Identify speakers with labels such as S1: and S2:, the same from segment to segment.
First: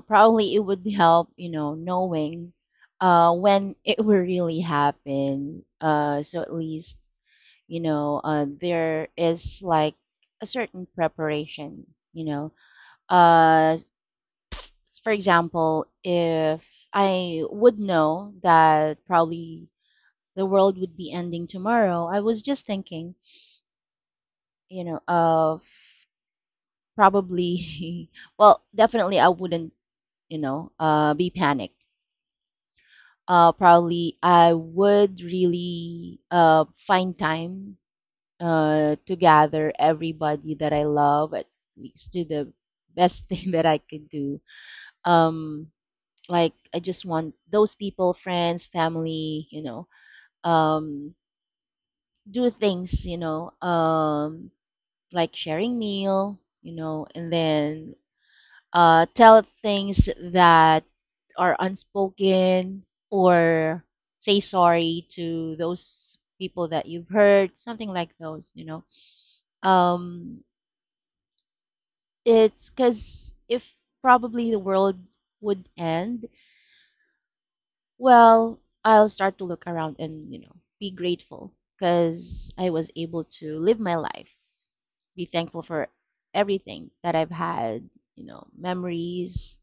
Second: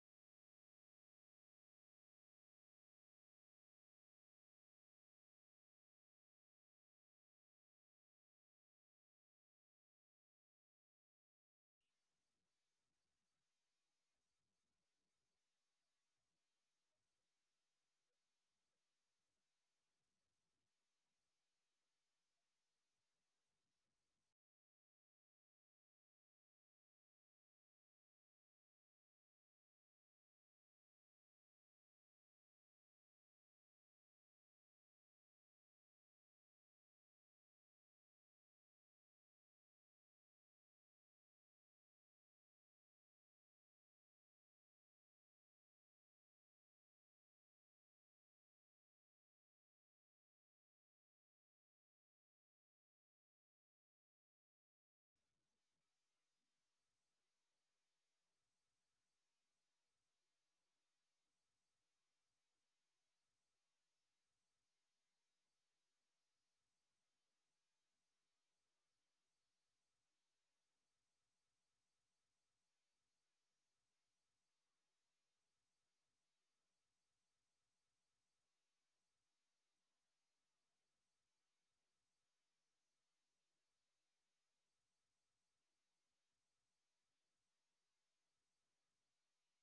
S1: probably it would help, you know, knowing, when it will really happen. So at least, you know, there is like a certain preparation. You know, uh, for example, if I would know that probably the world would be ending tomorrow, I was just thinking, you know, of probably, well, definitely I wouldn't, you know, be panicked. Probably I would really find time to gather everybody that I love, at least to the best thing that I could do. Um, like I just want those people, friends, family, you know, um, do things, you know, like sharing meal, you know, and then tell things that are unspoken, or say sorry to those people that you've hurt, something like those, you know. Um, it's because if probably the world would end, well, I'll start to look around and, you know, be grateful because I was able to live my life, be thankful for everything that I've had, you know, memories,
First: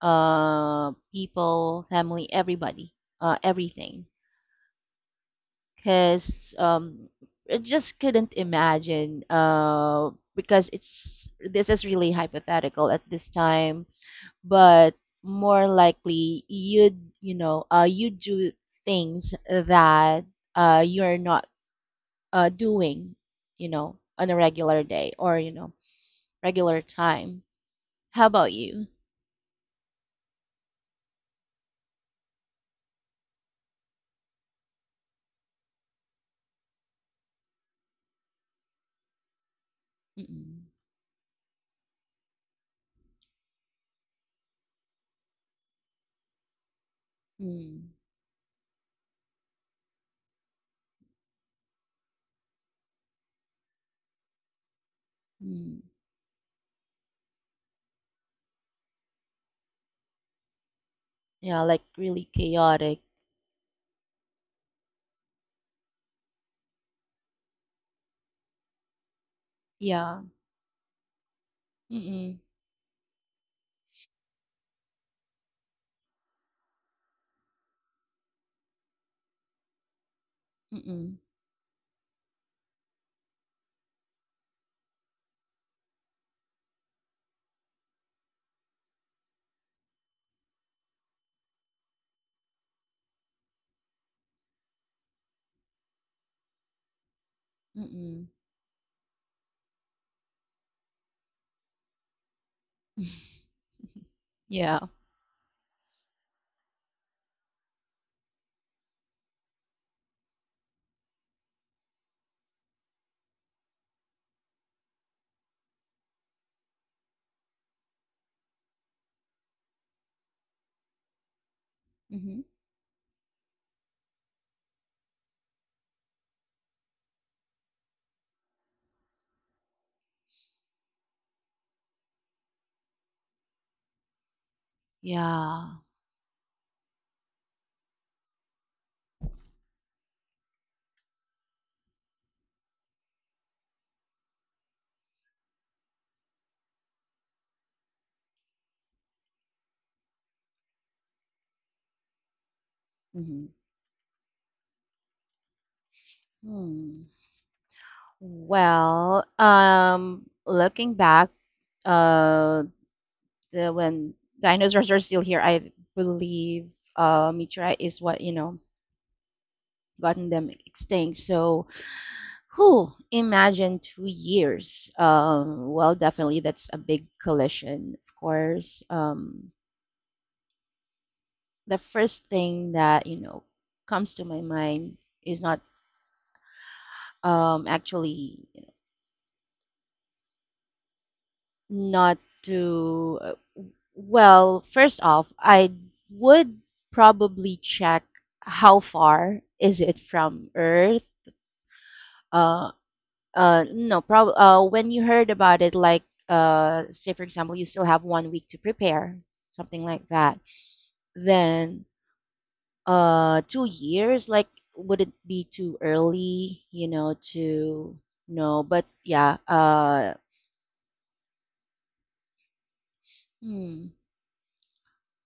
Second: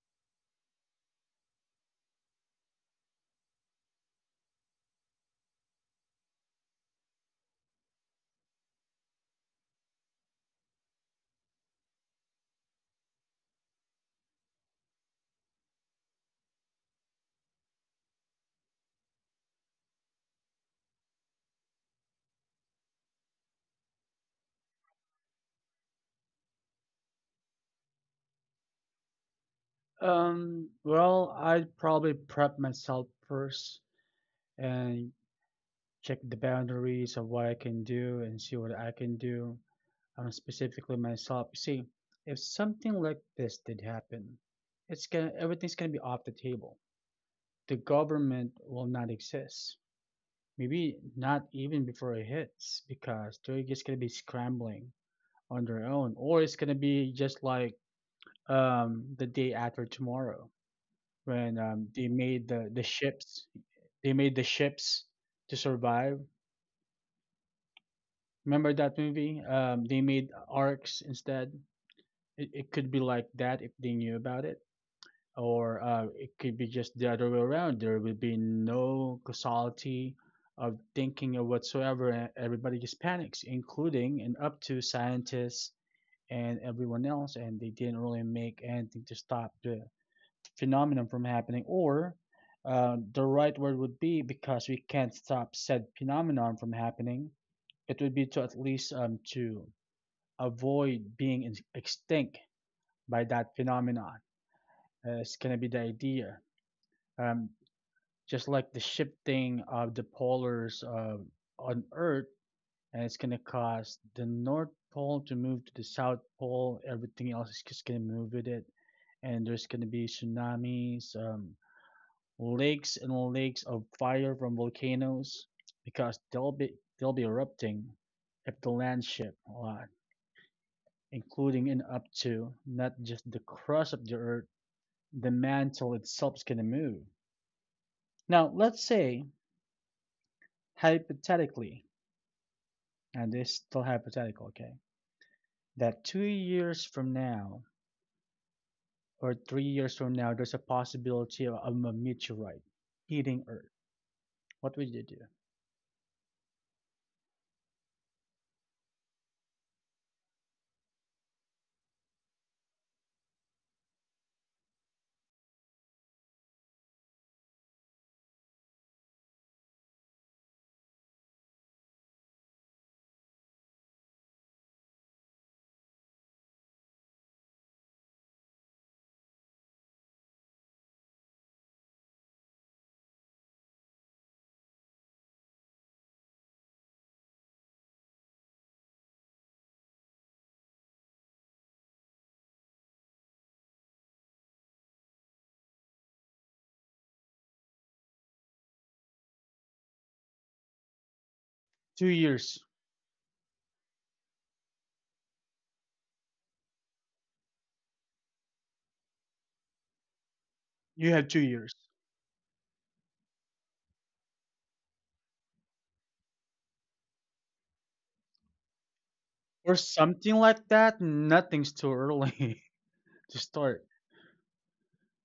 S1: people, family, everybody, everything. Because I just couldn't imagine, because it's this is really hypothetical at this time, but more likely you'd, you know, you do things that you're not doing, you know, on a regular day or, you know, regular time. How about you?
S2: Well, I'd probably prep myself first and check the boundaries of what I can do and see what I can do,
S1: Mm-mm.
S2: specifically myself. See, if something like this did happen, it's gonna everything's gonna be off the table. The
S1: Mm.
S2: government will not exist. Maybe not even before it hits, because they're just gonna be scrambling on
S1: Mm.
S2: their own, or it's gonna be just like the day after tomorrow when
S1: Yeah, like
S2: they
S1: really
S2: made the
S1: chaotic.
S2: ships. They made the ships to survive. Remember that movie? They
S1: Yeah.
S2: made arcs instead.
S1: Mm-mm.
S2: It could be like that if they knew about it, or it could be just the other way around. There will be no causality of
S1: Mm-mm.
S2: thinking or whatsoever, and everybody just panics, including and up to scientists and everyone else, and they didn't really make anything to stop the phenomenon from happening, or the right word would be because we can't stop said phenomenon from happening, it would
S1: Mm-mm.
S2: be to at least to avoid being extinct by that phenomenon.
S1: Yeah.
S2: It's going to be the idea. Um, just like the shifting of the polars on Earth, and it's going to cause the North Pole to move to the South Pole. Everything else is just going to move with it. And there's going to be tsunamis,
S1: Mm-hmm.
S2: lakes and lakes of fire from volcanoes because they'll be erupting if the land shift a lot, including and up to not just the crust of the earth, the
S1: Yeah.
S2: mantle itself can move. Now, let's say, hypothetically, and this is still hypothetical, okay, that 2 years from now or 3 years from now, there's a possibility of a meteorite hitting
S1: Mm-hmm.
S2: Earth. What would you do?
S1: Mm. Well, looking back, uh, when dinosaurs are still here, I believe meteorite is what, you know, gotten them extinct. So who imagine 2 years? Well, definitely that's a big collision, of course. The first thing that you know comes to my mind is not, actually, you know, not to. Well, first off, I would probably check how far is it from Earth.
S2: 2 years.
S1: Uh, no, prob when you heard about it, like, say for example, you still have 1 week to prepare, something like that.
S2: You have 2 years.
S1: Then, 2 years, like, would it be too early, you know, to, no, but yeah,
S2: Or something like that. Nothing's too early. To start.
S1: hmm.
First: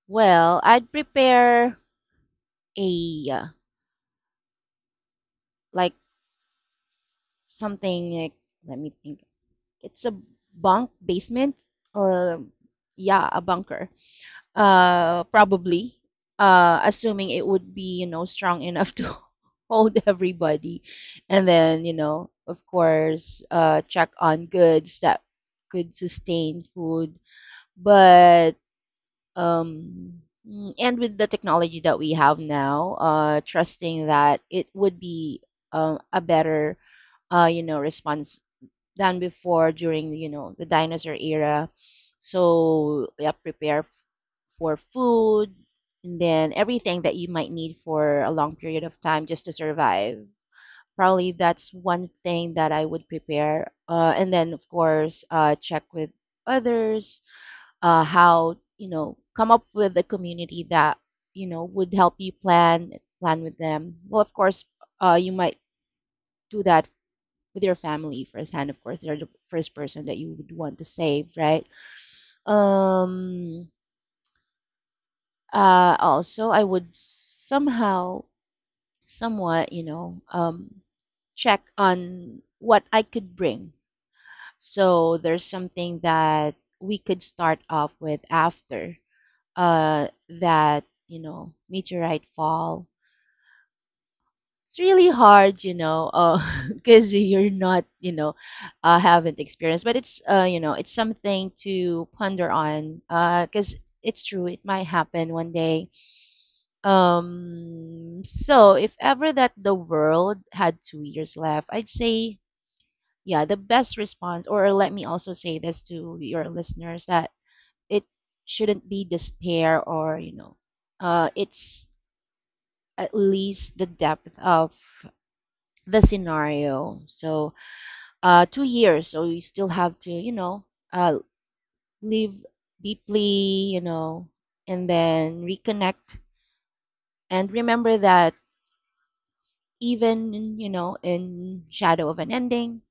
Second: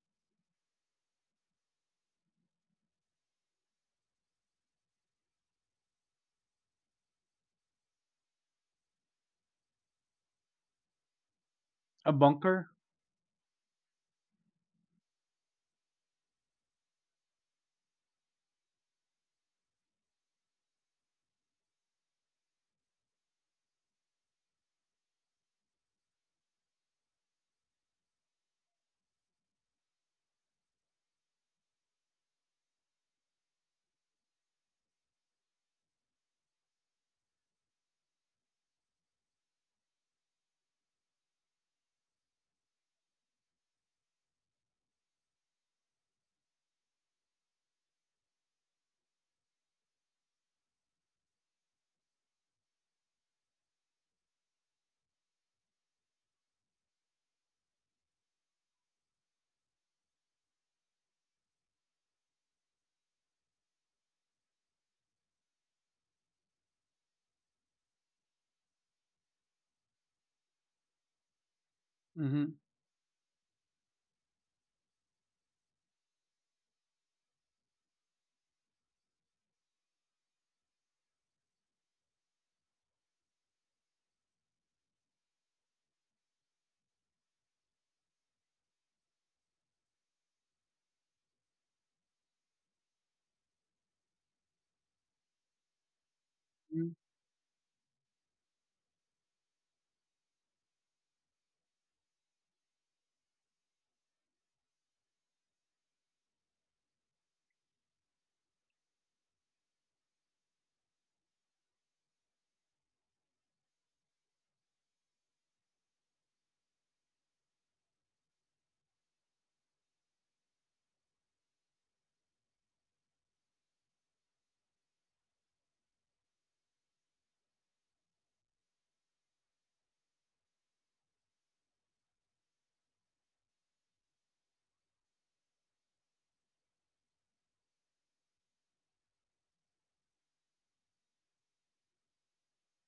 S1: Well, I'd prepare a like something like, let me think. It's a bunk basement
S2: A
S1: or,
S2: bunker?
S1: yeah, a bunker. Probably. Assuming it would be, you know, strong enough to hold everybody. And then, you know, of course, check on goods that could sustain food. But, um, and with the technology that we have now, trusting that it would be a better, you know, response than before during you know the dinosaur era. So yeah, prepare for food and then everything that you might need for a long period of time just to survive. Probably that's one thing that I would prepare. And then of course check with others, how you know, come up with a community that you know would help you plan with them. Well, of course you might do that with your family firsthand. Of course, they're the first person that you would want to save, right?
S2: Mm-hmm.
S1: Um, Also, I would somehow, somewhat, you know, check on what I could bring. So there's something that we could start off with after uh, that, you know, meteorite fall. It's really hard, you know,
S2: Hmm.
S1: because you're not, you know, haven't experienced. But it's, you know, it's something to ponder on. Because it's true, it might happen one day. So if ever that the world had 2 years left, I'd say, yeah, the best response, or let me also say this to your listeners that it shouldn't be despair or, you know, it's at least the depth of the scenario. So, 2 years, so you still have to, you know, uh, live deeply, you know, and then reconnect. And remember that even, you know, in shadow of an ending,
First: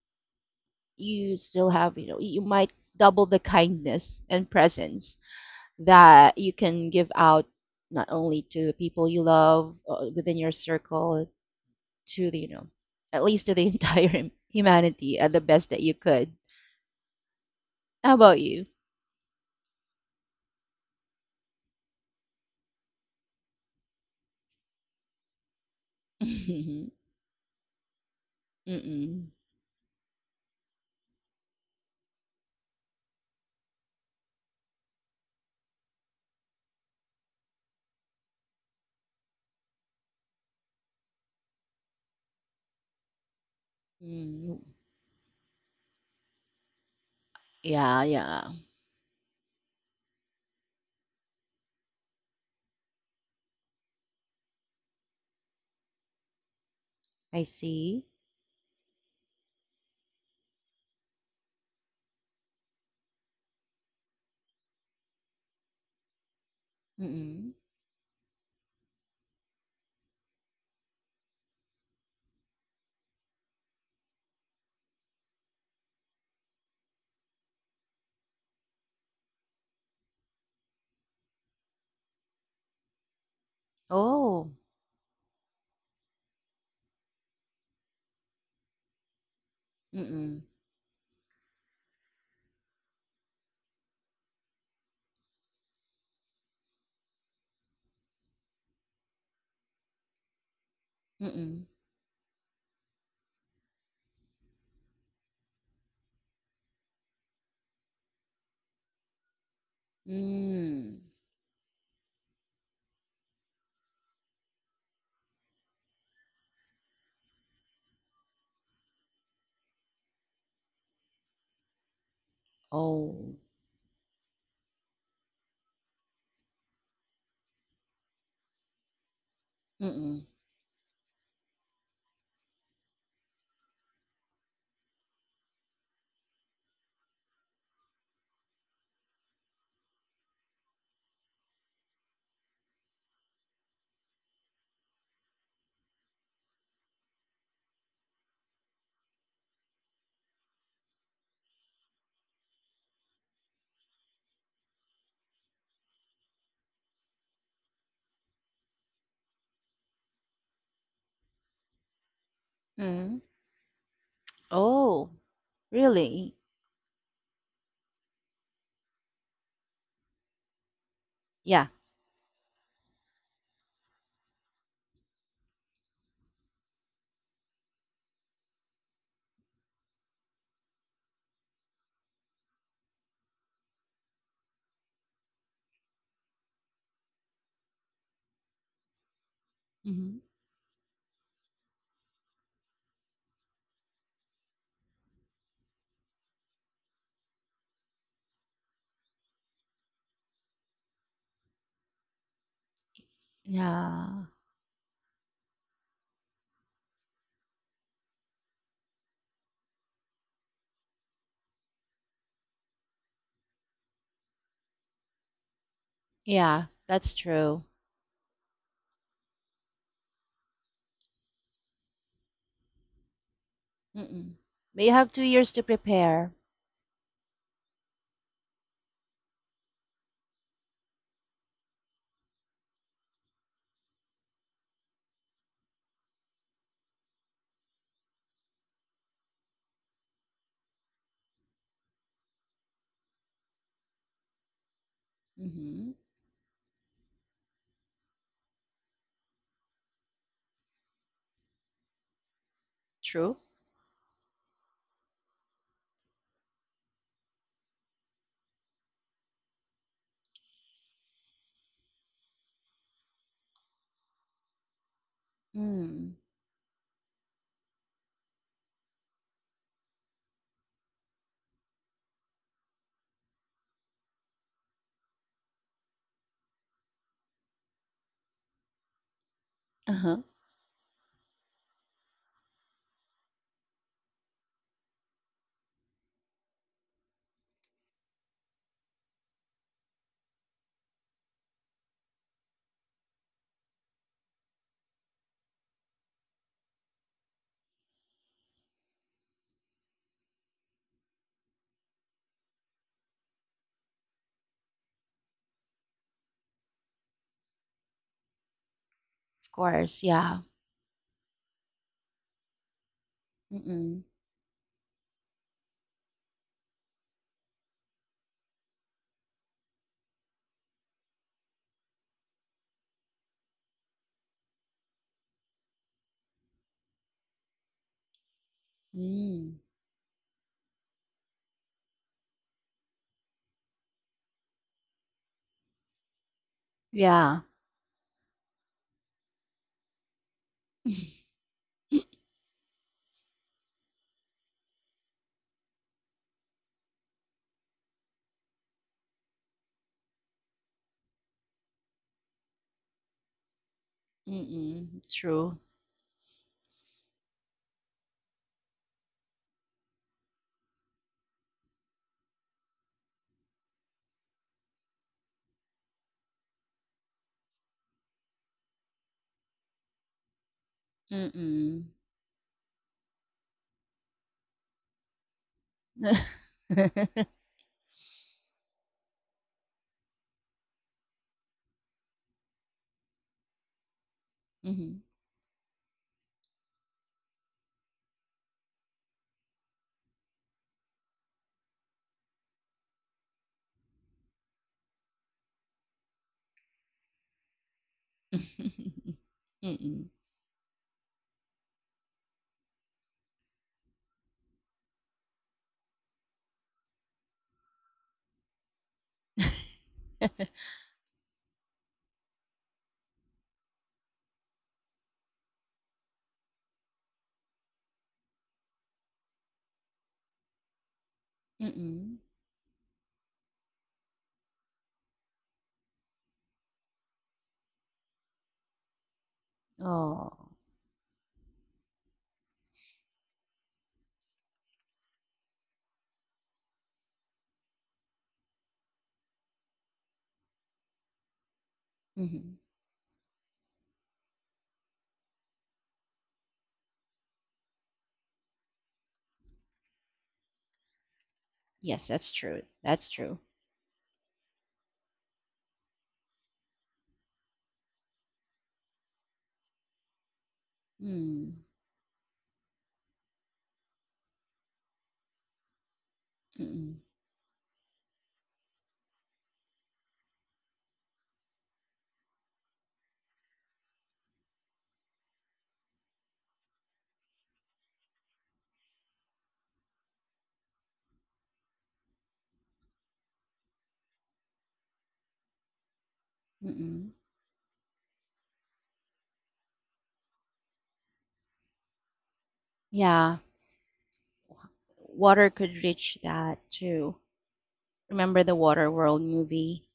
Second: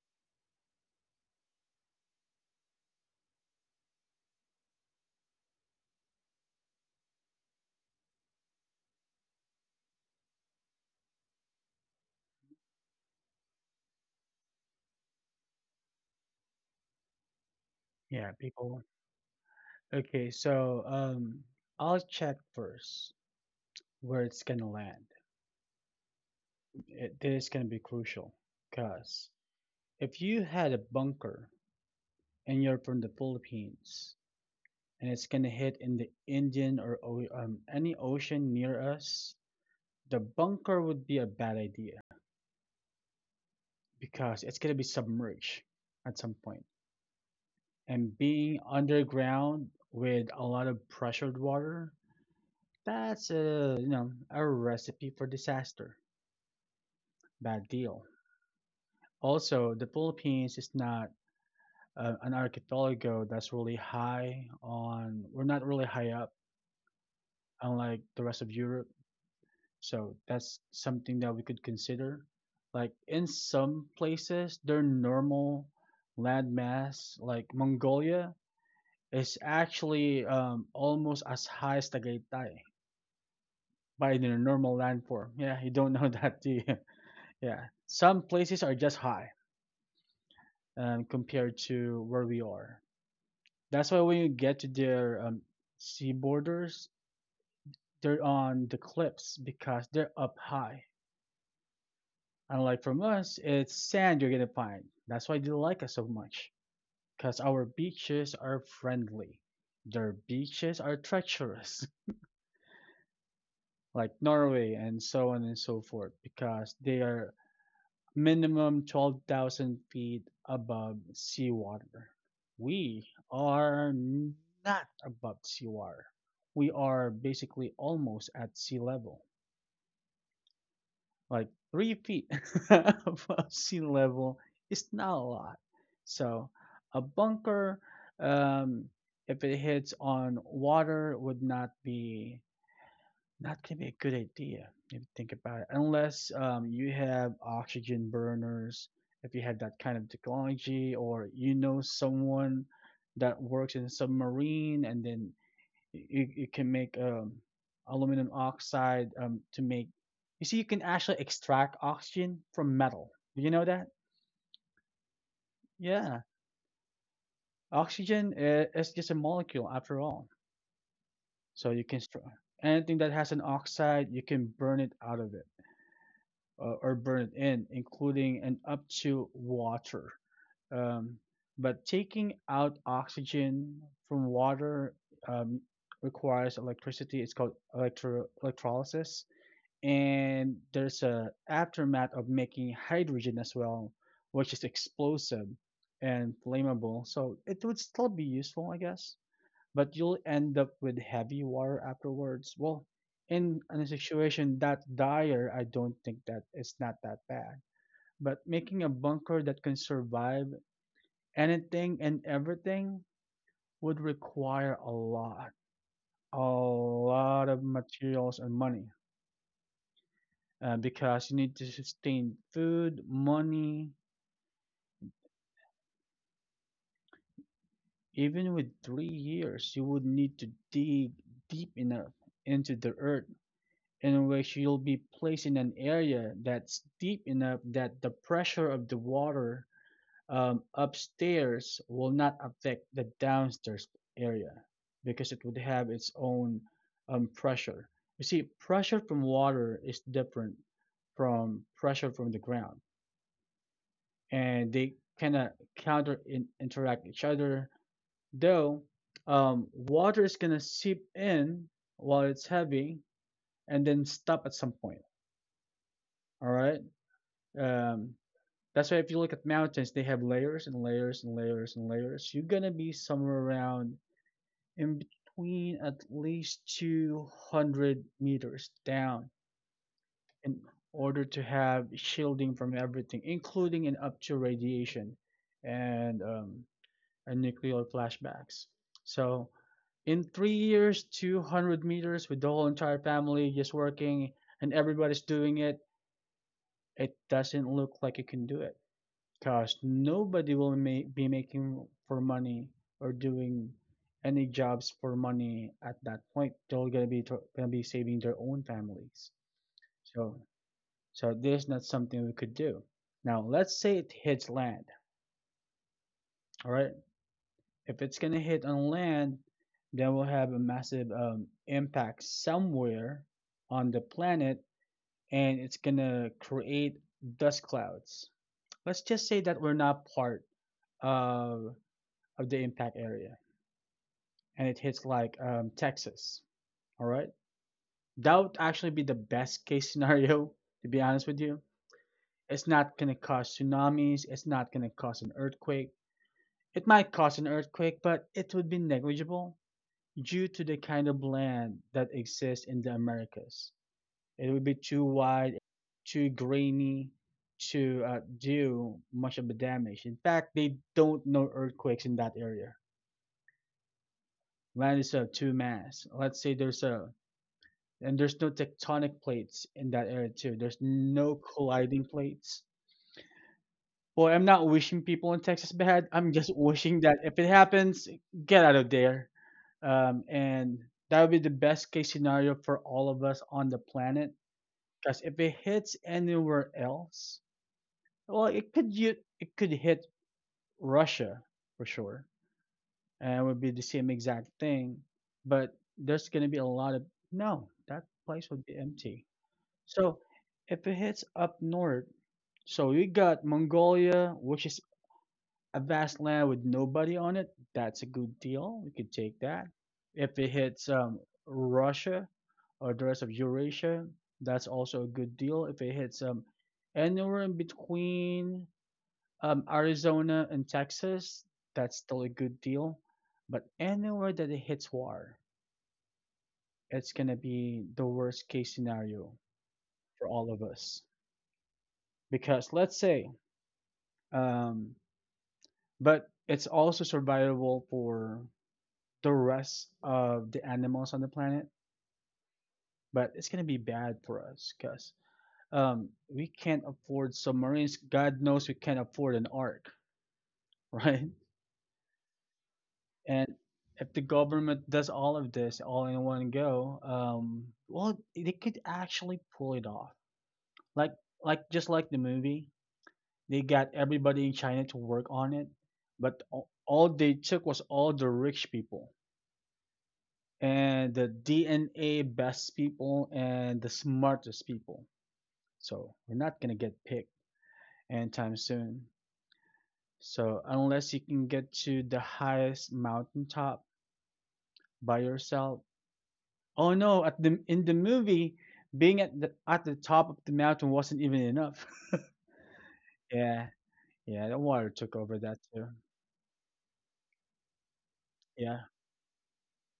S1: you still have, you know, you might double the kindness and presence that you can give out not only to the people you love within your circle, to the, you know, at least to the entire humanity at the best that you could. How
S2: Yeah,
S1: about you?
S2: people. Okay, so I'll check first where it's gonna land.
S1: Mhm.
S2: This is gonna be crucial, cause
S1: Mm.
S2: if you had a bunker and you're from the Philippines and it's gonna hit in the Indian or any ocean near us, the bunker would be a bad idea because it's
S1: Mm.
S2: going to be submerged at some point.
S1: Yeah,
S2: And being
S1: yeah.
S2: underground with a lot of pressured water, that's a, you know, a recipe for disaster.
S1: I
S2: Bad deal.
S1: see.
S2: Also, the Philippines is not an archipelago that's really high on, we're not really high up,
S1: Mm.
S2: unlike the rest of Europe. So that's something that we could consider. Like in some places, their normal landmass, like Mongolia, is actually almost as high as Tagaytay by their
S1: Oh.
S2: normal landform. Yeah, you don't know that, do you? Yeah, some places are just high
S1: Mm.
S2: compared to where we are. That's why when you get to their sea borders, they're on the cliffs because they're up high.
S1: Mm.
S2: Unlike from us, it's sand you're gonna find. That's why they like us so much. Cause our beaches are friendly. Their beaches are
S1: Mm.
S2: treacherous, like Norway and so on and so forth, because they are minimum 12,000 feet above seawater. We
S1: Oh.
S2: are not above seawater. We are basically almost at sea level.
S1: Mm.
S2: Like 3 feet above sea level is not a lot. So a bunker, um, if it hits on water, would not be not gonna be a good idea if you think about it, unless you have oxygen burners. If you have that kind of technology, or you know someone that works in a submarine, and then can make aluminum oxide to make, you see, you can actually extract oxygen from metal.
S1: Mm.
S2: Do you know that?
S1: Oh,
S2: Yeah.
S1: really?
S2: Oxygen is just a molecule after all, so
S1: Yeah.
S2: you can, anything that has an oxide you can burn it out of it, or burn it in, including and up to water. um, but taking out oxygen from water um, requires electricity. It's called electrolysis,
S1: Mhm.
S2: and there's a aftermath of making hydrogen as well, which is explosive and flammable. So it would still be useful, I guess, but you'll end up with heavy water afterwards. Well, in a
S1: Yeah.
S2: situation that dire, I don't think that it's not that bad. But making a bunker that can survive anything and everything would require a
S1: Yeah, that's
S2: lot of
S1: true.
S2: materials and money. Because you need to sustain food, money.
S1: Mm. But you have 2 years to prepare.
S2: Even with 3 years, you would need to dig deep enough into the earth, in which you'll be placed in an area that's deep enough that the pressure of the water upstairs will not affect the downstairs area, because it would have
S1: Mhm.
S2: its own pressure. You see, pressure from water is different from pressure from the ground,
S1: True.
S2: and they kind of interact each other. Though water is gonna seep in while it's heavy and then stop at some point.
S1: Mm.
S2: All right. Um, that's why if you look at mountains, they have layers and layers and layers and layers. You're gonna be somewhere around in between at least 200 meters down
S1: Uh-huh.
S2: in order to have shielding from everything, including and up to radiation. And um, and nuclear flashbacks. So in 3 years, 200 meters with the whole entire family just working and everybody's doing it, it doesn't look like it can do it because nobody will be making for money or doing any jobs for money at that point. They're gonna be gonna be saving their own families.
S1: Of course,
S2: So,
S1: yeah.
S2: so this is not something we could do. Now let's say it
S1: Mm.
S2: hits land. All right. If it's gonna hit on land, that will have a massive impact somewhere on the planet, and it's gonna create dust clouds. Let's just say that
S1: Mm.
S2: we're not part of the impact area, and it hits like Texas. All right,
S1: Yeah.
S2: that would actually be the best case scenario. To be honest with you, it's not gonna cause tsunamis. It's not gonna cause an earthquake. It might cause an earthquake, but it would be negligible. Due to the kind of land that exists in the Americas, it would be too
S1: Mm.
S2: wide,
S1: True.
S2: too grainy to do much of the damage. In fact, they don't know earthquakes in that area. Land is of two mass. Let's say there's a And there's no tectonic plates in that area too. There's no
S1: Mm.
S2: colliding plates. Boy, I'm not wishing people in Texas bad. I'm just wishing that if it happens, get out of there. And that would be the best case scenario for all of us on the planet.
S1: Mhm.
S2: Because if it hits anywhere else, well, it could hit Russia for sure, and it would be the same exact thing. But there's going to be a lot of, no, that place would be empty.
S1: Mm.
S2: So if it hits up north, so we got Mongolia, which is a vast land with nobody on it, that's a good deal. We could take that. If it hits Russia or the rest of Eurasia, that's also a good deal. If it hits anywhere in between Arizona and Texas, that's still
S1: Mm.
S2: a good deal. But anywhere that it hits war, it's going to be the worst case scenario for all
S1: Oh.
S2: of us. Because um, but it's also survivable for the rest of the animals on the planet,
S1: Mhm.
S2: but it's gonna be bad for us because we can't afford submarines. God knows we can't afford an ark, right?
S1: Yes, that's true. That's true.
S2: And if the government does all of this all in one go, well, they could actually pull it off. Like, like
S1: Mm.
S2: just like the movie, they got everybody in China to work on it, but
S1: Mm.
S2: all they took was all the rich people and the DNA best people and the smartest people. So we're not gonna get picked anytime soon. So unless you can get to the highest mountaintop by yourself. Oh
S1: Mm.
S2: no, at the in the movie, being at the top of the mountain wasn't even enough.
S1: Yeah.
S2: Yeah, yeah, the water took over
S1: Water
S2: that too.
S1: could reach that too. Remember the
S2: Yeah,
S1: Waterworld movie?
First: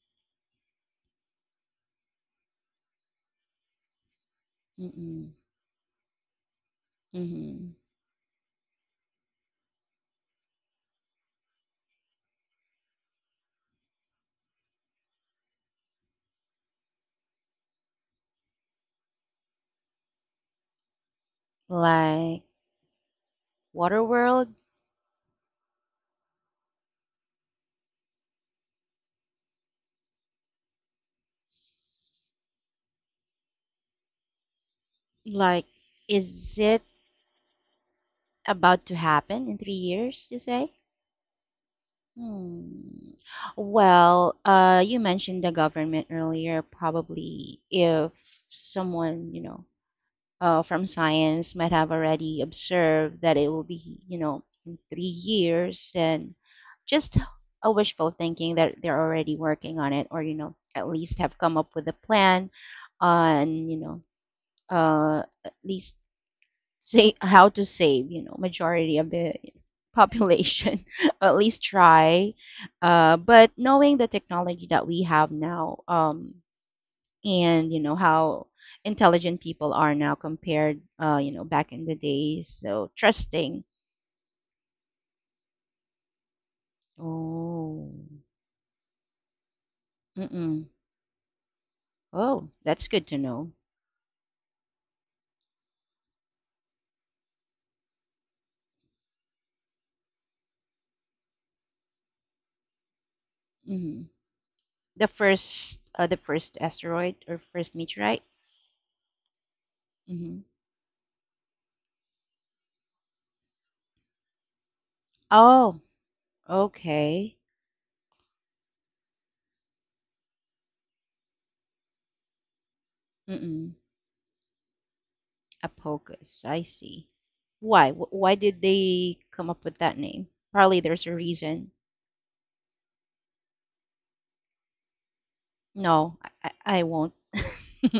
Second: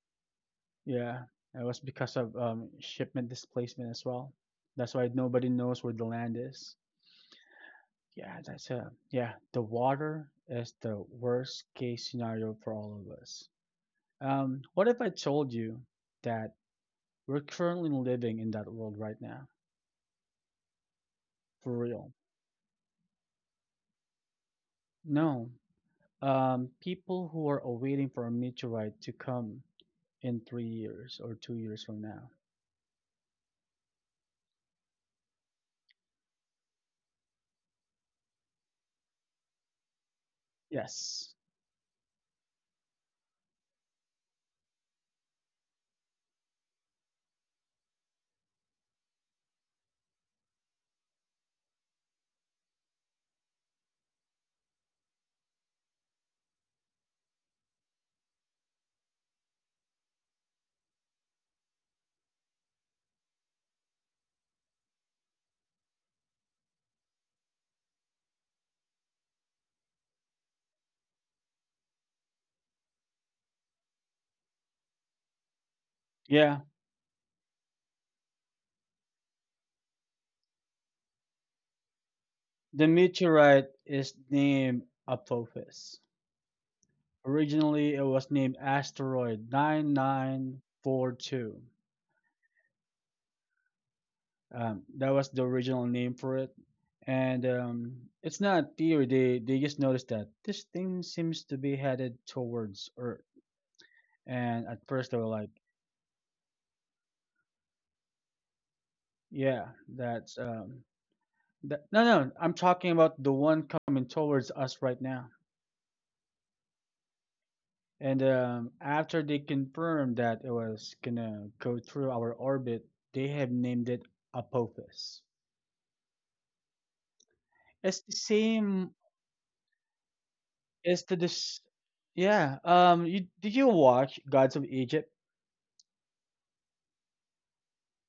S2: yeah. It was because of shipment displacement as well. That's why
S1: Mm.
S2: nobody knows where the land is.
S1: Mhm.
S2: Yeah, that's a yeah. The water is the worst case scenario for all of us. What if I told you that we're currently living in that world right now? For real.
S1: Like Waterworld?
S2: No. People who are awaiting for a meteorite to come in 3 years or 2 years from now.
S1: Like, is it about to happen in 3 years, you say?
S2: Yes.
S1: Hmm. Well, you mentioned the government earlier. Probably if someone, you know, from science might have already observed that it will be, you know, in 3 years, and just a wishful thinking that they're already working on it, or, you know, at least have come up with a plan on, you know, at least say how to save, you know, majority of the population or at least try, but knowing the technology that we have now,
S2: Yeah.
S1: and you know how intelligent people are now compared, you know, back in the days,
S2: The
S1: so trusting.
S2: meteorite is named Apophis.
S1: Oh.
S2: Originally, it was named Asteroid
S1: Mm-mm.
S2: 9942.
S1: Oh, that's good to know.
S2: That was the original name for it, and it's not theory. They just noticed that this thing seems to be headed towards Earth,
S1: Hmm.
S2: and at
S1: The
S2: first they were like,
S1: first, the first asteroid or first meteorite?
S2: "Yeah, that's
S1: Hmm.
S2: um, that." No, no, I'm talking about the one coming towards us right now.
S1: Oh, okay.
S2: And after they confirmed that it was gonna go through our orbit, they have
S1: Mm-mm.
S2: named it Apophis.
S1: Apocus. I see.
S2: It's
S1: Why?
S2: the
S1: Why did
S2: same.
S1: they come up with that name? Probably
S2: It's
S1: there's
S2: the
S1: a
S2: this.
S1: reason.
S2: Yeah. Did you watch Gods of Egypt?
S1: No, I won't.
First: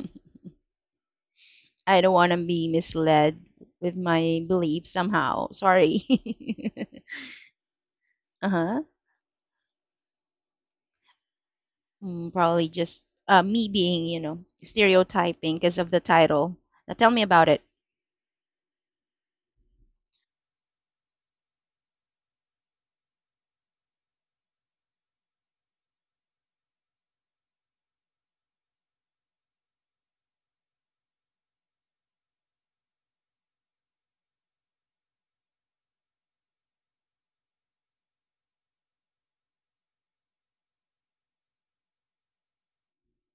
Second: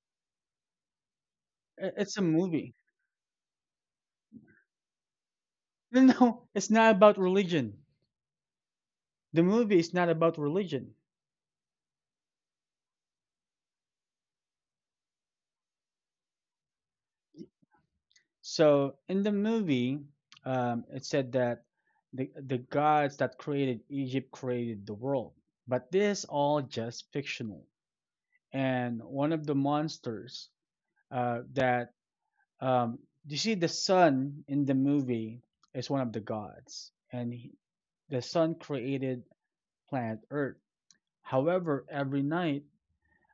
S1: I don't
S2: It's a
S1: want to be
S2: movie.
S1: misled with my belief somehow.
S2: No,
S1: Sorry.
S2: no, it's not about religion.
S1: Uh-huh.
S2: The movie is not about religion.
S1: Probably just me being, you know, stereotyping because of the title. Now tell me about it.
S2: So in the movie, it said that the gods that created Egypt created the world, but this is all just fictional. And one of the monsters that um, you see the sun in the movie is one of the gods, and the sun created planet Earth. However, every night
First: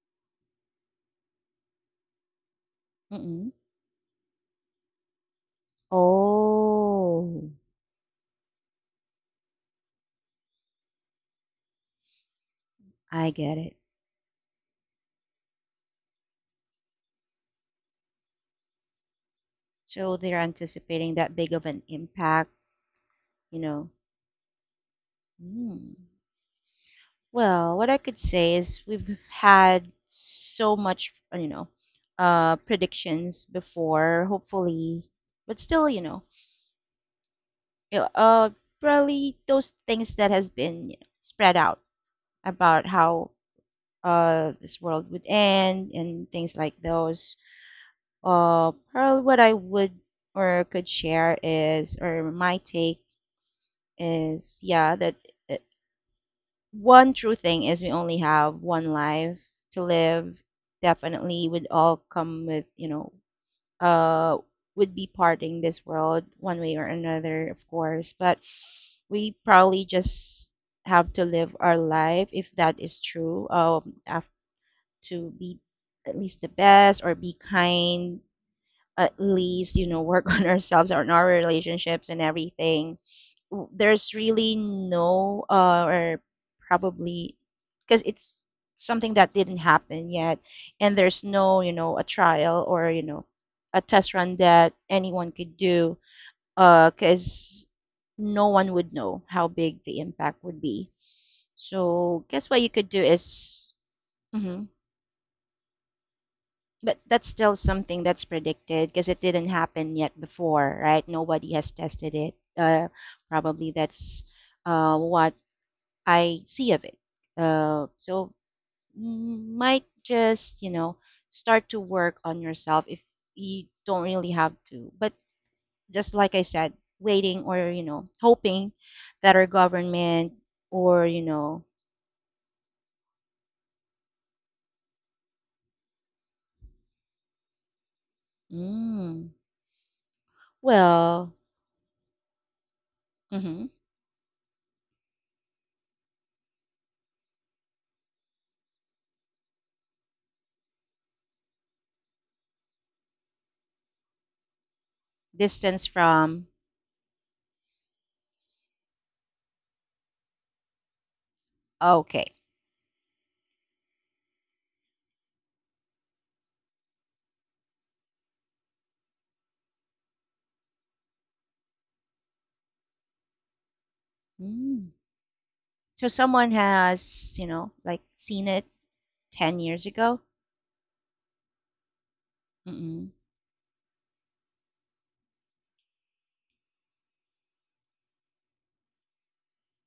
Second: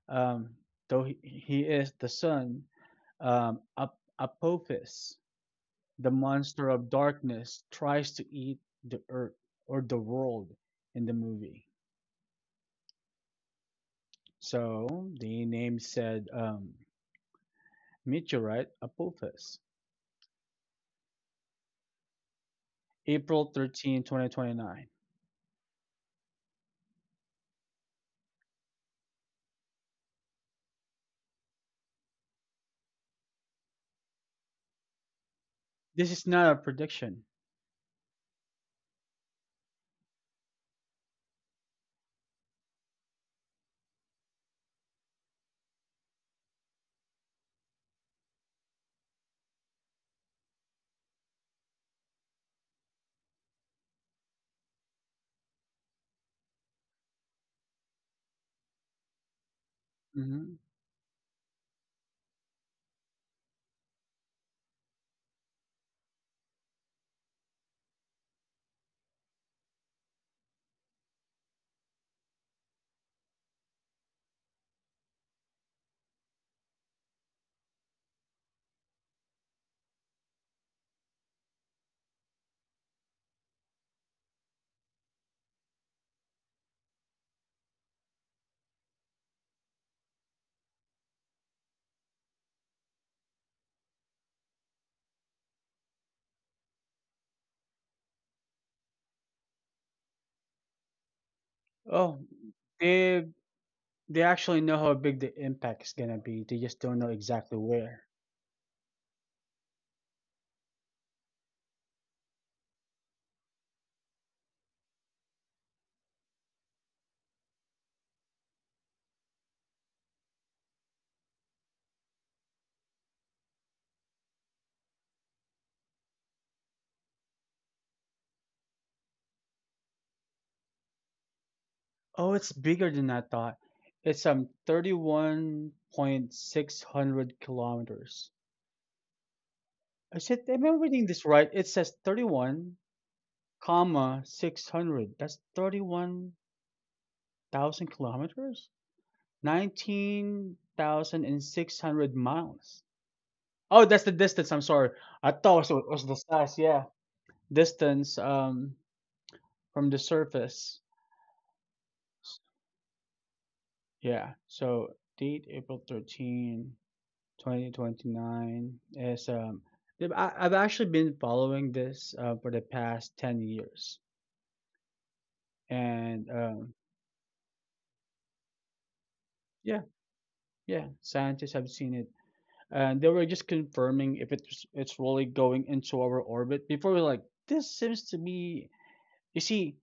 S2: um, though he is the son,
S1: Mm-mm.
S2: Apophis, the monster of
S1: Oh,
S2: darkness, tries to eat the earth or the world in the movie.
S1: I get it.
S2: So the name said meteorite Apophis,
S1: So they're anticipating that big of an impact, you know.
S2: April 13, 2029.
S1: Mm. Well, what I could say is we've had so much, you know, predictions before, hopefully, but still,
S2: This is not a prediction.
S1: you know, probably those things that has been you know, spread out about how this world would end and things like those. Probably what I would or could share is, or my take is, yeah, that uh, one true thing is we only have one life to live.
S2: Hmm.
S1: Definitely would all come with, you know, uh, would be parting this world one way or another, of course. But we probably just have to live our life if that is true. Have to be at least the best or be kind. At least you know work on ourselves or on our relationships and everything. There's really no or probably because it's something that didn't happen yet, and there's no you know a trial or you know a test run that anyone could do, because no one would know how big the impact would be.
S2: Oh,
S1: So guess what you could do
S2: they
S1: is,
S2: they actually
S1: hmm,
S2: know how big the impact is gonna be. They just
S1: but
S2: don't know
S1: that's still
S2: exactly
S1: something
S2: where.
S1: that's predicted because it didn't happen yet before, right? Nobody has tested it. Probably that's what I see of it. So mm, might just you know start to work on yourself if you don't really have to. But just like I said, waiting or you know hoping that our government or you know.
S2: Oh, it's bigger than I thought. It's thirty-one point six hundred kilometers.
S1: Mm,
S2: I said, am I reading this
S1: well.
S2: right? It says 31,
S1: Hmm.
S2: comma 600. That's 31,000 kilometers? 19,600 miles. Oh, that's the distance. I'm sorry. I thought it
S1: Distance
S2: was, was the
S1: from.
S2: size. Yeah. Distance from the surface.
S1: Okay.
S2: Yeah. So date April 13. 2029 is yeah, I've actually been following this for the past 10 years
S1: Mm. So
S2: and
S1: someone
S2: um
S1: has you know like seen it 10 years
S2: yeah,
S1: ago.
S2: yeah, scientists have seen it, and
S1: Mm-mm.
S2: they were just confirming if it's really going into our orbit, before we're like this seems to be. You see,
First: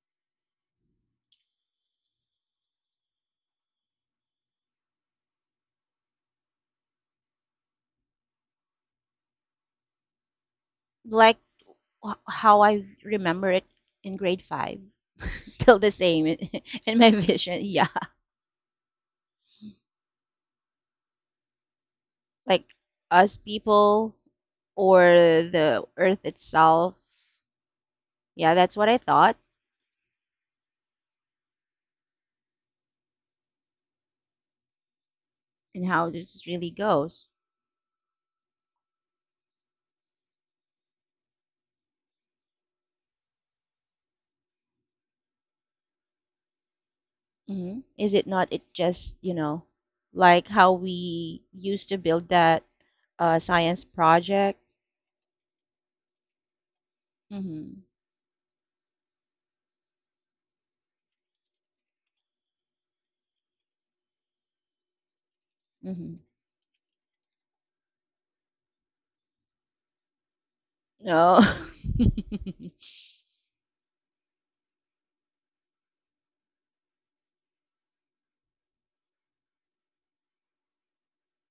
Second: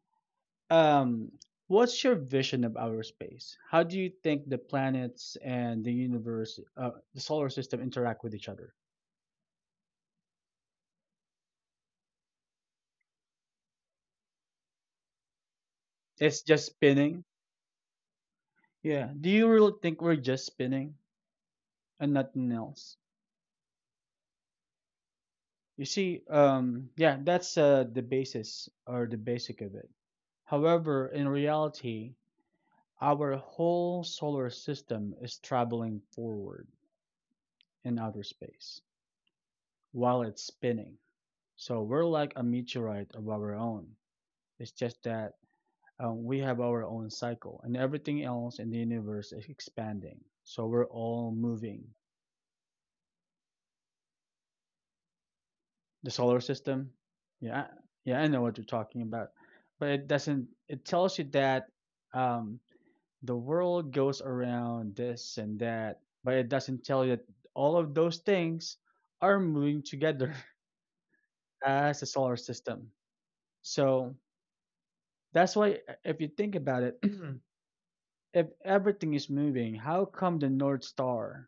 S2: um what's your vision of our space? How do you think the planets and the universe, the solar system, interact with each other?
S1: Like how I remember it in grade five. Still the same in,
S2: It's just
S1: in my
S2: spinning.
S1: vision. Yeah.
S2: Yeah, do you really think we're just spinning and nothing
S1: Like
S2: else?
S1: us people or
S2: You
S1: the earth
S2: see,
S1: itself.
S2: yeah, that's the
S1: Yeah,
S2: basis
S1: that's what I
S2: or the
S1: thought,
S2: basic of it. However, in reality, our whole solar system is
S1: and
S2: traveling
S1: how this
S2: forward
S1: really goes.
S2: in outer space while it's spinning. So we're like a meteorite of our own. It's just that we have our own cycle, and
S1: Hmm. Is
S2: everything
S1: it not? It
S2: else in the
S1: just, you
S2: universe is
S1: know,
S2: expanding.
S1: like
S2: So
S1: how
S2: we're all
S1: we used
S2: moving
S1: to build that science project.
S2: the solar system. Yeah,
S1: Mm-hmm.
S2: yeah, I know what you're talking about, but it doesn't. It tells you that um, the world goes around this and that,
S1: Mm-hmm.
S2: but it doesn't tell you that all of those things are moving together
S1: No.
S2: as a solar system. So that's why, if you think about it, if everything is moving, how come the North Star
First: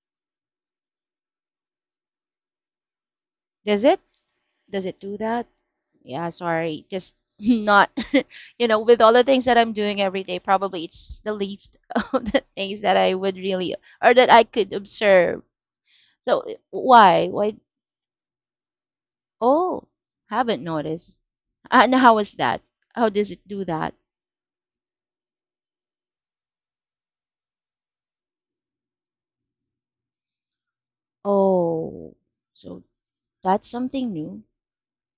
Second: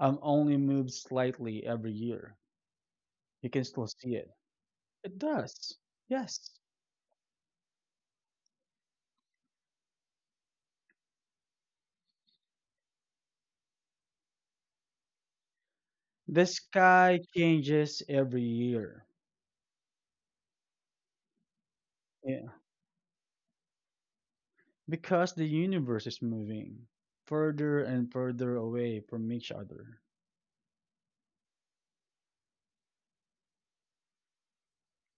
S2: only moves slightly every year? You can
S1: Does
S2: still
S1: it?
S2: see it.
S1: Does it do
S2: It
S1: that?
S2: does.
S1: Yeah,
S2: Yes.
S1: sorry. Just not, you know, with all the things that I'm doing every day, probably it's the least of the things that I would really, or that I could observe. So
S2: The sky
S1: why? Why?
S2: changes every year.
S1: Oh, haven't noticed. And how is
S2: Yeah.
S1: that? How does it do that?
S2: Because the universe is moving further and further away from each other.
S1: Oh, so that's something new.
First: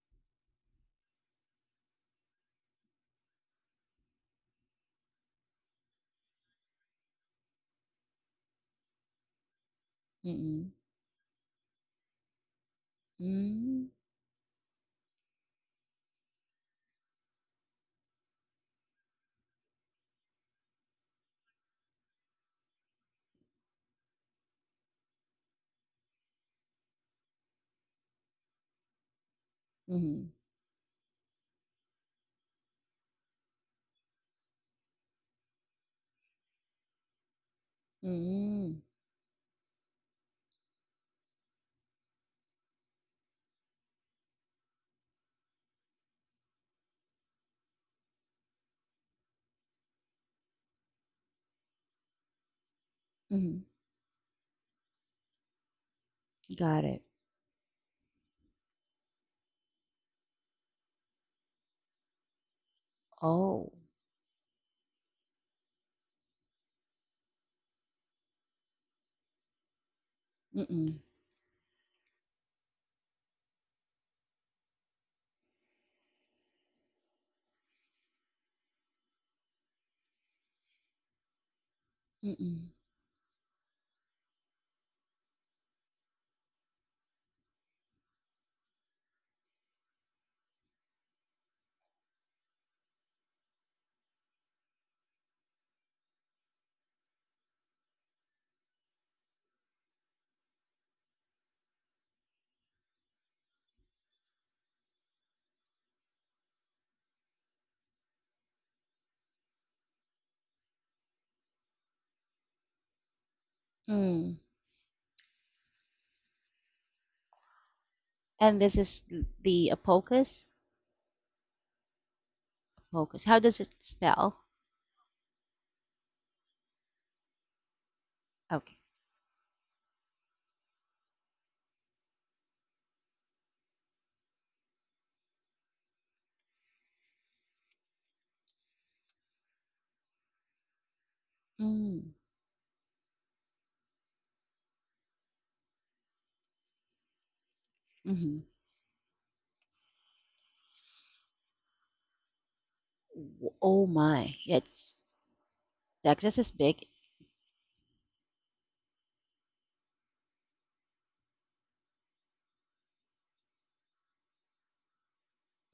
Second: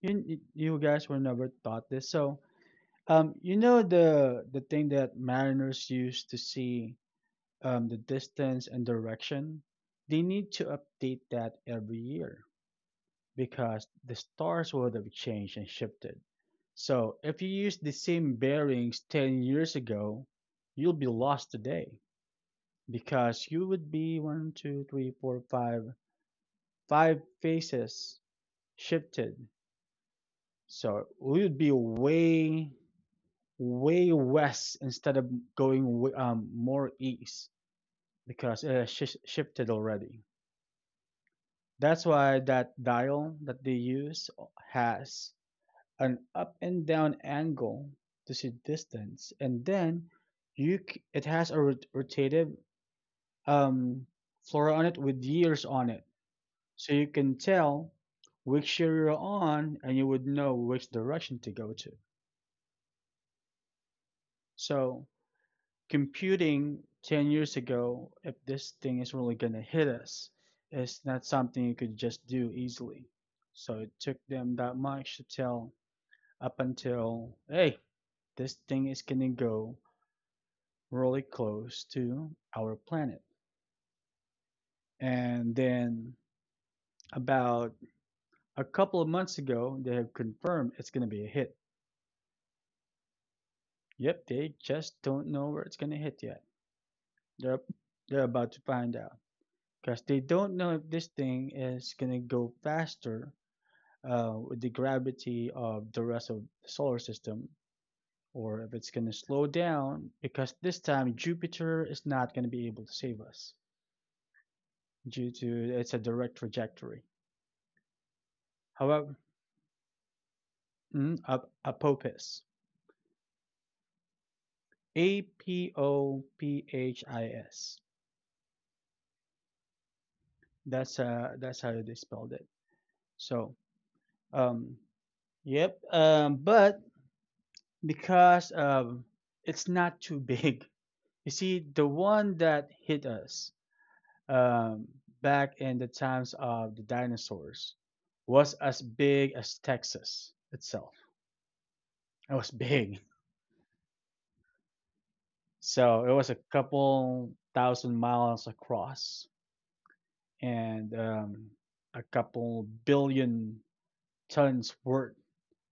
S2: You guys were never taught this. So, you know the thing that mariners use to see, the distance and direction? They need
S1: Mm-mm.
S2: to update that every year
S1: Mm.
S2: because the stars would have changed and shifted. So if you use the same bearings 10 years ago, you'll be lost today, because you would be one, two, three, four, five, five faces shifted.
S1: Mm-hmm.
S2: So we would be way, way west instead of going more east because it
S1: Mm-hmm.
S2: has shifted already. That's why that dial that they use has an up and down angle to see distance, and then it has a rotative
S1: Mm-hmm.
S2: um, flora on it with years on it.
S1: Got
S2: So
S1: it.
S2: you can tell which year you're on and you would know which direction to go to.
S1: Oh.
S2: So computing 10 years ago, if this thing is really going to hit us,
S1: Mm-mm.
S2: it's not something you could just do easily. So it took them that much to tell, up until, hey, this thing is going to go really close to
S1: Mm-mm.
S2: our planet. And then about a couple of months ago, they have confirmed it's going to be a hit. Yep, they just don't know where it's gonna hit yet. They're they're about to find out because they don't know if this thing is gonna go faster, with the gravity of the rest of the solar system, or if it's gonna slow down because this time Jupiter is not gonna be able to save us
S1: Mm.
S2: due to it's a direct trajectory.
S1: And this is
S2: However,
S1: the Apocus?
S2: Apophis,
S1: Apocus. How does it spell?
S2: A P O P H I S.
S1: Okay.
S2: That's how they spelled it. So um Yep. But because it's not too big. You see, the
S1: Mm.
S2: one that hit us, um, back in the times of the dinosaurs,
S1: Mm-hmm.
S2: was as big as Texas itself. It was big.
S1: W- Oh my. Yeah, it's,
S2: So it was a
S1: Texas is big.
S2: couple thousand miles across and a couple billion tons worth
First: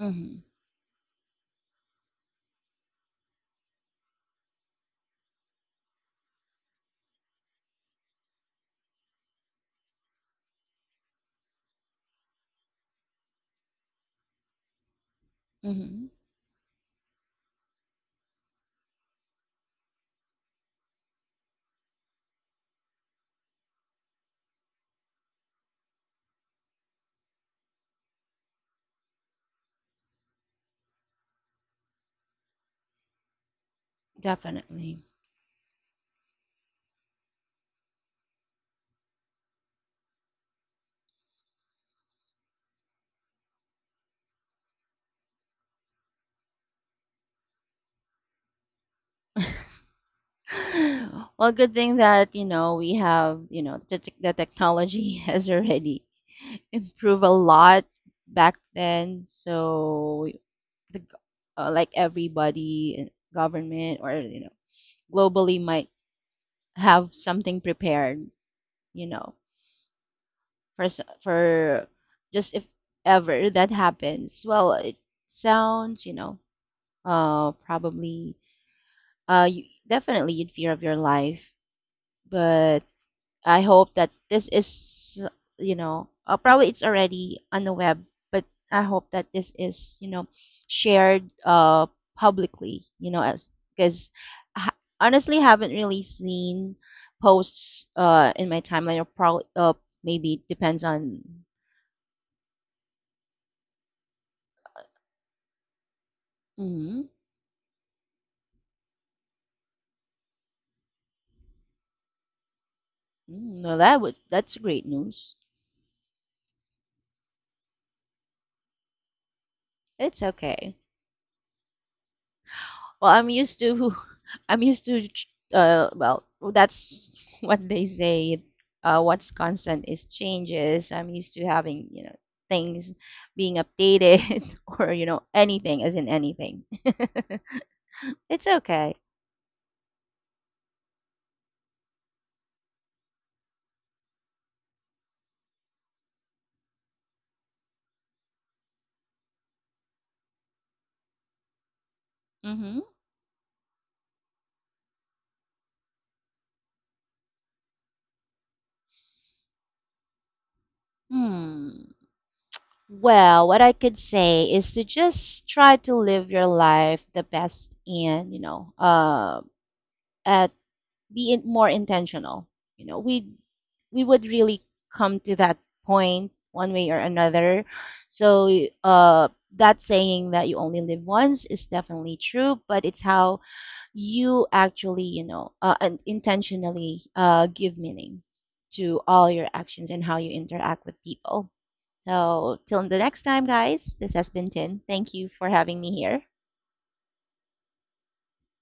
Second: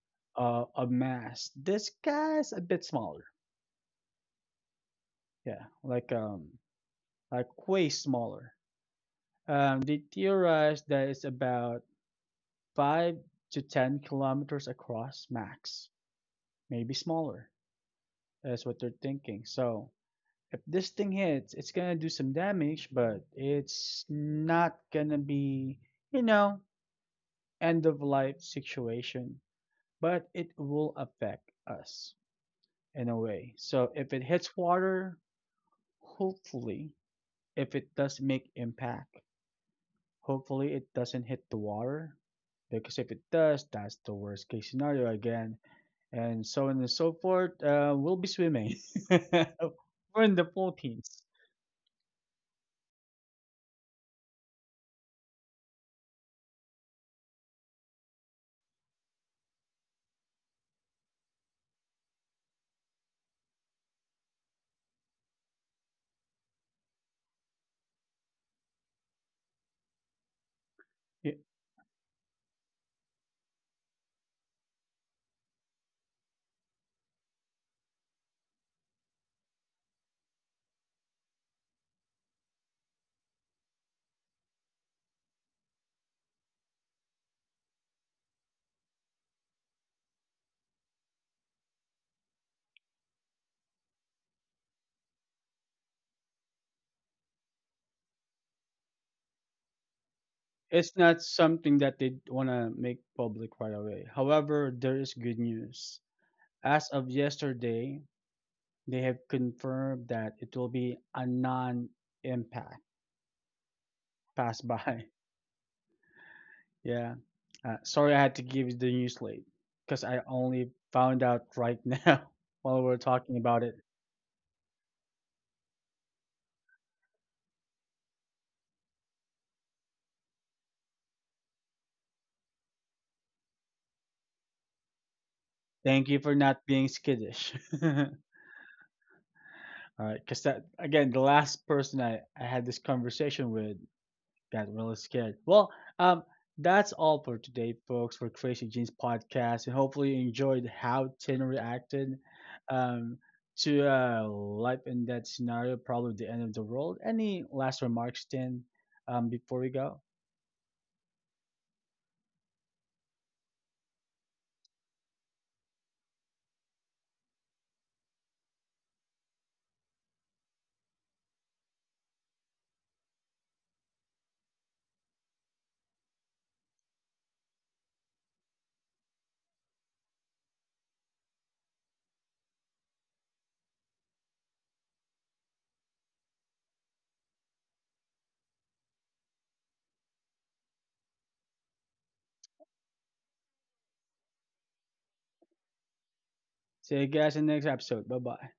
S1: Mm-hmm.
S2: of mass. This guy's a bit smaller. Yeah, like way smaller. They theorize that it's about 5 to 10 kilometers across max,
S1: Mm-hmm.
S2: maybe smaller. That's what they're thinking. So if this thing hits, it's gonna do some damage, but it's not gonna be, you know, end of life situation. But it will affect us in a way. So if it hits
S1: Definitely.
S2: water, hopefully, if it does make impact, hopefully, it doesn't hit the water, because if it does, that's the worst case scenario again, and so on and so forth. We'll be swimming. We're in the Philippines.
S1: Well, good thing that, you know, we have, you know, the, the technology has already improved a lot back then. So the g- like everybody, in government or, you know, globally might have something prepared, you know, for
S2: I-
S1: for just if ever that happens. Well, it sounds you know probably you, definitely you'd fear of your life, but I hope that this is you know, probably it's already on the web, but I hope that this is you know shared publicly you know, as because I honestly haven't really seen posts in my timeline, or probably maybe it depends
S2: It's
S1: on.
S2: not something that they want to make public right away. However, there is good news. As
S1: Mhm.
S2: of yesterday, they have confirmed that it will be a non impact
S1: Mm, well, that would, that's
S2: pass
S1: great
S2: by.
S1: news.
S2: Yeah. Sorry, I had to give you the news late because I
S1: It's
S2: only
S1: okay.
S2: found out right now while we were
S1: Well, I'm
S2: talking
S1: used
S2: about it.
S1: to I'm used to well, that's what they say. What's constant is changes. I'm used to having, you know, things being updated or, you know, anything as in
S2: Thank you for
S1: anything.
S2: not being skittish. All
S1: It's okay.
S2: right, because that again, the last person I had this conversation with got really scared. Well, um, that's all for today, folks, for Crazy Jeans podcast, and hopefully you enjoyed how Tin reacted,
S1: Mm-hmm.
S2: um, to life in that scenario, probably the end of the world. Any last remarks, Tin, before we go?
S1: Hmm. Well, what I could say is to just try to live your life the best and, you know, at be in, more intentional. You know, we would really come to that point one way or another. So that saying that you only live once is definitely true, but it's how you actually, you know, and intentionally give meaning to all your actions and how you interact with people. So till the next time, guys. This has been Tin. Thank you for having me here.
S2: See you guys in the next episode. Bye bye.